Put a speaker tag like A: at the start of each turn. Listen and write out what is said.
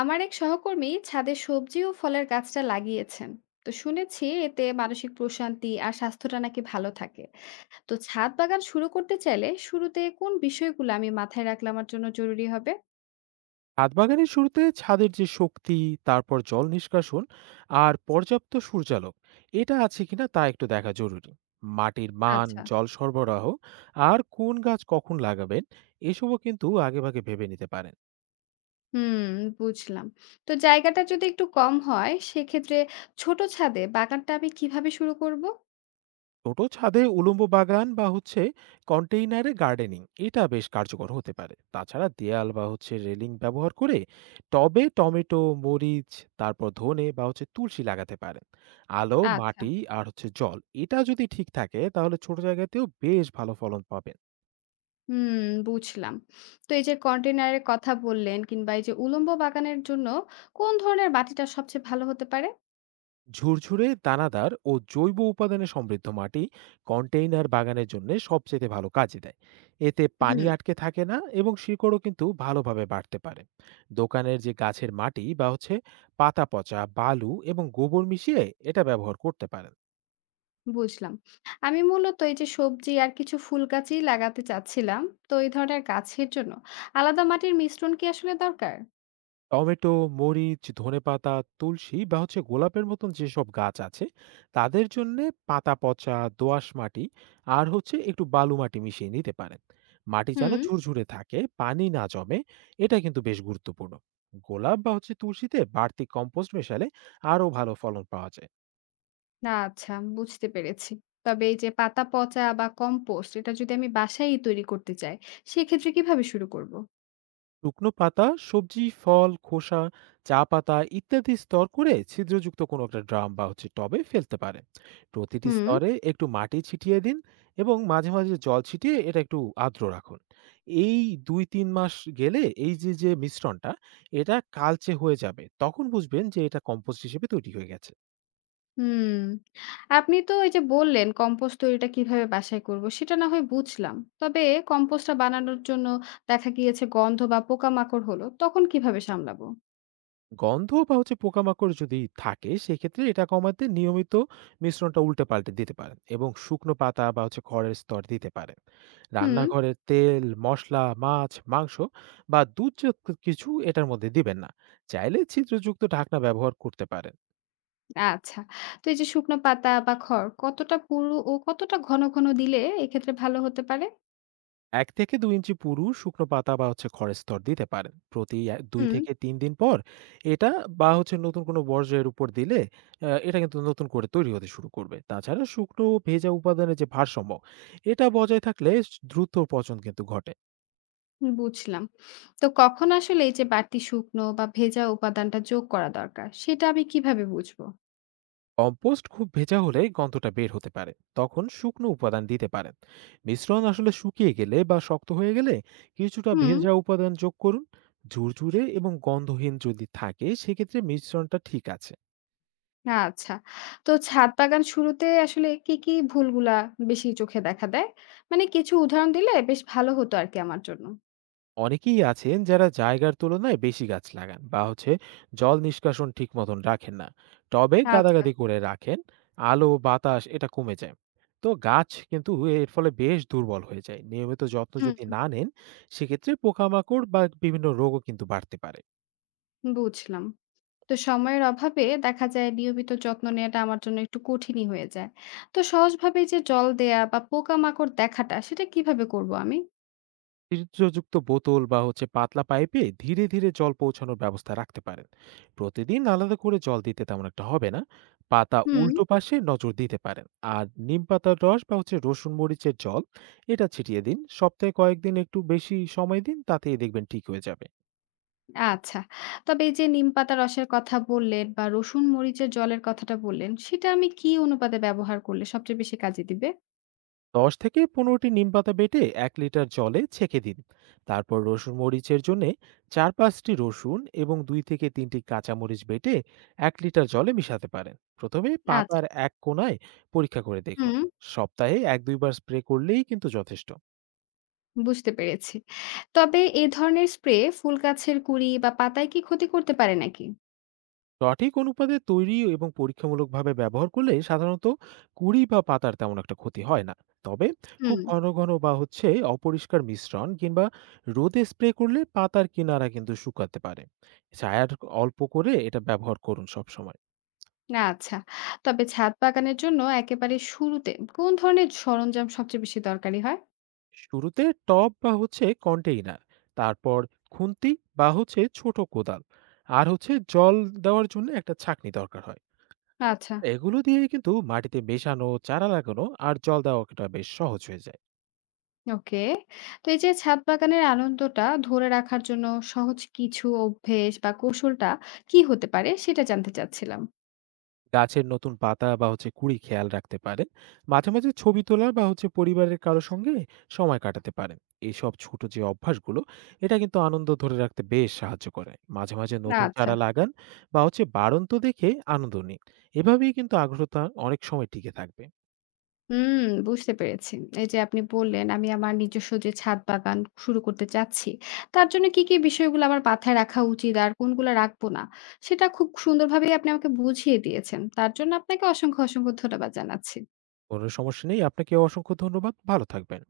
A: আমার এক সহকর্মী ছাদে সবজি ও ফলের গাছটা লাগিয়েছেন। তো শুনেছি এতে মানসিক প্রশান্তি আর স্বাস্থ্যটা নাকি ভালো থাকে। তো ছাদ বাগান শুরু করতে চাইলে শুরুতে কোন বিষয়গুলো আমি মাথায় রাখলে আমার জন্য জরুরি হবে?
B: ছাদ বাগানের শুরুতে ছাদের যে শক্তি, তারপর জল নিষ্কাশন, আর পর্যাপ্ত সূর্যালোক এটা আছে কিনা তা একটু দেখা জরুরি। মাটির মান,
A: আচ্ছা।
B: জল সরবরাহ, আর কোন গাছ কখন লাগাবেন এসবও কিন্তু আগেভাগে ভেবে নিতে পারেন।
A: হুম, বুঝলাম। তো জায়গাটা যদি একটু কম হয়, সেক্ষেত্রে ছোট ছাদে বাগানটা আমি কিভাবে শুরু করব?
B: ছোট ছাদে উলম্ব বাগান বা কন্টেইনারে গার্ডেনিং এটা বেশ কার্যকর হতে পারে। তাছাড়া দেয়াল বা রেলিং ব্যবহার করে টবে টমেটো, মরিচ, তারপর ধনে বা তুলসী লাগাতে পারেন। আলো,
A: আচ্ছা।
B: মাটি আর জল, এটা যদি ঠিক থাকে তাহলে ছোট জায়গাতেও বেশ ভালো ফলন পাবেন।
A: হুম, বুঝলাম। তো এই যে কন্টেনারের কথা বললেন, কিংবা এই যে উলম্ব বাগানের জন্য কোন ধরনের মাটিটা সবচেয়ে ভালো হতে পারে?
B: ঝুরঝুরে, দানাদার ও জৈব উপাদানে সমৃদ্ধ মাটি কন্টেইনার বাগানের জন্য সবচেয়ে ভালো কাজে দেয়। এতে পানি
A: হুম।
B: আটকে থাকে না এবং শিকড়ও কিন্তু ভালোভাবে বাড়তে পারে। দোকানের যে গাছের মাটি বা পাতা পচা, বালু এবং গোবর মিশিয়ে এটা ব্যবহার করতে পারেন।
A: বুঝলাম। আমি মূলত এই যে সবজি আর কিছু ফুল গাছই লাগাতে চাচ্ছিলাম। তো এই ধরনের গাছের জন্য আলাদা মাটির মিশ্রণ কি আসলে দরকার?
B: টমেটো, মরিচ, ধনেপাতা, তুলসী বা গোলাপের মতন যেসব গাছ আছে তাদের জন্যে পাতা পচা, দোআঁশ মাটি আর একটু বালু মাটি মিশিয়ে নিতে পারেন। মাটি যেন
A: হুম।
B: ঝুরঝুরে থাকে, পানি না জমে, এটা কিন্তু বেশ গুরুত্বপূর্ণ। গোলাপ বা তুলসীতে বাড়তি কম্পোস্ট মেশালে আরো ভালো ফলন পাওয়া যায়।
A: আচ্ছা, বুঝতে পেরেছি। তবে এই যে পাতা পচা বা কম্পোস্ট এটা যদি আমি বাসায়ই তৈরি করতে চাই, সেক্ষেত্রে কিভাবে শুরু করব?
B: শুকনো পাতা, সবজি ফল খোসা, চা পাতা ইত্যাদি স্তর করে ছিদ্রযুক্ত কোনো একটা ড্রাম বা টবে ফেলতে পারে। প্রতিটি
A: হুম।
B: স্তরে একটু মাটি ছিটিয়ে দিন এবং মাঝে মাঝে জল ছিটিয়ে এটা একটু আর্দ্র রাখুন। এই দুই তিন মাস গেলে এই যে যে মিশ্রণটা, এটা কালচে হয়ে যাবে, তখন বুঝবেন যে এটা কম্পোস্ট হিসেবে তৈরি হয়ে গেছে।
A: হুম, আপনি তো এই যে বললেন কম্পোস্ট তৈরিটা কিভাবে বাসায় করব সেটা না হয় বুঝলাম। তবে কম্পোস্টটা বানানোর জন্য দেখা গিয়েছে গন্ধ বা পোকামাকড় হলো, তখন কিভাবে সামলাবো?
B: গন্ধ বা পোকামাকড় যদি থাকে সেক্ষেত্রে এটা কমাতে নিয়মিত মিশ্রণটা উল্টে পাল্টে দিতে পারেন এবং শুকনো পাতা বা খড়ের স্তর দিতে পারেন।
A: হুম।
B: রান্নাঘরের তেল, মশলা, মাছ, মাংস বা দুধ জাতীয় কিছু এটার মধ্যে দিবেন না। চাইলে ছিদ্রযুক্ত ঢাকনা ব্যবহার করতে পারেন।
A: আচ্ছা। তো এই যে শুকনো পাতা বা খড় কতটা পুরু ও কতটা ঘন, ঘন দিলে এক্ষেত্রে ভালো হতে পারে?
B: ১ থেকে ২ ইঞ্চি পুরু শুকনো পাতা বা খড়ের স্তর দিতে পারেন। প্রতি ২
A: হুম।
B: থেকে ৩ দিন পর এটা বা নতুন কোনো বর্জ্যের উপর দিলে এটা কিন্তু নতুন করে তৈরি হতে শুরু করবে। তাছাড়া শুকনো ও ভেজা উপাদানের যে ভারসাম্য, এটা বজায় থাকলে দ্রুত পচন কিন্তু ঘটে।
A: বুঝলাম। তো কখন আসলে এই যে বাড়তি শুকনো বা ভেজা উপাদানটা যোগ করা দরকার, সেটা আমি কিভাবে বুঝবো?
B: কম্পোস্ট খুব ভেজা হলে গন্ধটা বের হতে পারে। তখন শুকনো উপাদান দিতে পারেন। মিশ্রণ আসলে শুকিয়ে গেলে বা শক্ত হয়ে গেলে কিছুটা
A: হুম।
B: ভেজা উপাদান যোগ করুন। ঝুরঝুরে এবং গন্ধহীন যদি থাকে সেক্ষেত্রে মিশ্রণটা ঠিক আছে।
A: আচ্ছা। তো ছাদ বাগান শুরুতে আসলে কি, কি ভুলগুলা বেশি চোখে দেখা দেয়? মানে কিছু উদাহরণ দিলে বেশ ভালো হতো আরকি আমার জন্য।
B: অনেকেই আছেন যারা জায়গার তুলনায় বেশি গাছ লাগান বা জল নিষ্কাশন ঠিক মতন রাখেন না, টবে
A: আচ্ছা।
B: গাদাগাদি করে রাখেন। আলো বাতাস এটা কমে যায়, তো গাছ কিন্তু এর ফলে বেশ দুর্বল হয়ে যায় নিয়মিত যত্ন যদি
A: হুম।
B: না নেন। সেক্ষেত্রে পোকামাকড় বা বিভিন্ন রোগও কিন্তু বাড়তে পারে।
A: বুঝলাম। তো সময়ের অভাবে দেখা যায় নিয়মিত যত্ন নেওয়াটা আমার জন্য একটু কঠিনই হয়ে যায়। তো সহজভাবে যে জল দেয়া বা পোকামাকড় দেখাটা সেটা কিভাবে করব আমি?
B: ছিদ্রযুক্ত বোতল বা পাতলা পাইপে ধীরে ধীরে জল পৌঁছানোর ব্যবস্থা রাখতে পারেন। প্রতিদিন আলাদা করে জল দিতে তেমন একটা হবে না। পাতা
A: হুম।
B: উল্টো পাশে নজর দিতে পারেন। আর নিম পাতার রস বা রসুন মরিচের জল, এটা ছিটিয়ে দিন সপ্তাহে কয়েকদিন, একটু বেশি সময় দিন তাতেই দেখবেন ঠিক হয়ে যাবে।
A: আচ্ছা, তবে এই যে নিম পাতা রসের কথা বললেন বা রসুন মরিচের জলের কথাটা বললেন, সেটা আমি কি অনুপাতে ব্যবহার করলে সবচেয়ে বেশি কাজে দিবে?
B: ১০ থেকে ১৫টি নিম পাতা বেটে ১ লিটার জলে ছেঁকে দিন। তারপর রসুন মরিচের জন্য চার পাঁচটি রসুন এবং দুই থেকে তিনটি কাঁচামরিচ বেটে ১ লিটার জলে মিশাতে পারেন। প্রথমে পাতার
A: আচ্ছা।
B: এক কোণায় পরীক্ষা করে দেখুন।
A: হুম,
B: সপ্তাহে এক দুইবার স্প্রে করলেই কিন্তু যথেষ্ট।
A: বুঝতে পেরেছি। তবে এ ধরনের স্প্রে ফুল গাছের কুঁড়ি বা পাতায় কি ক্ষতি করতে পারে নাকি?
B: সঠিক অনুপাতে তৈরি এবং পরীক্ষামূলকভাবে ব্যবহার করলে সাধারণত কুড়ি বা পাতার তেমন একটা ক্ষতি হয় না। তবে খুব
A: হুম।
B: ঘন ঘন বা অপরিষ্কার মিশ্রণ কিংবা রোদে স্প্রে করলে পাতার কিনারা কিন্তু শুকাতে পারে। ছায়ার, অল্প করে এটা ব্যবহার করুন সবসময়।
A: না, আচ্ছা। তবে ছাদ বাগানের জন্য একেবারে শুরুতে কোন ধরনের সরঞ্জাম সবচেয়ে বেশি দরকারি হয়?
B: শুরুতে টব বা কন্টেইনার, তারপর খুন্তি বা ছোট কোদাল, আর জল দেওয়ার জন্য একটা ছাঁকনি দরকার হয়।
A: আচ্ছা,
B: এগুলো দিয়ে কিন্তু মাটিতে মেশানো, চারা লাগানো আর জল দেওয়াটা বেশ সহজ হয়ে যায়।
A: ওকে। তো এই যে ছাদ বাগানের আনন্দটা ধরে রাখার জন্য সহজ কিছু অভ্যেস বা কৌশলটা কি হতে পারে সেটা জানতে চাচ্ছিলাম।
B: গাছের নতুন পাতা বা কুড়ি খেয়াল রাখতে পারেন। মাঝে মাঝে ছবি তোলা বা পরিবারের কারো সঙ্গে সময় কাটাতে পারেন। এইসব ছোট যে অভ্যাসগুলো, এটা কিন্তু আনন্দ ধরে রাখতে বেশ সাহায্য করে। মাঝে মাঝে নতুন
A: আচ্ছা।
B: চারা লাগান বা বাড়ন্ত দেখে আনন্দ নিন। এভাবেই কিন্তু আগ্রহতা অনেক সময় টিকে থাকবে।
A: হুম, বুঝতে পেরেছি। এই যে আপনি বললেন, আমি আমার নিজস্ব যে ছাদ বাগান শুরু করতে চাচ্ছি, তার জন্য কি, কি বিষয়গুলো আমার মাথায় রাখা উচিত আর কোনগুলো রাখবো না, সেটা খুব সুন্দরভাবেই আপনি আমাকে বুঝিয়ে দিয়েছেন। তার জন্য আপনাকে অসংখ্য, অসংখ্য ধন্যবাদ জানাচ্ছি।
B: কোনো সমস্যা নেই, আপনাকে অসংখ্য ধন্যবাদ, ভালো থাকবেন।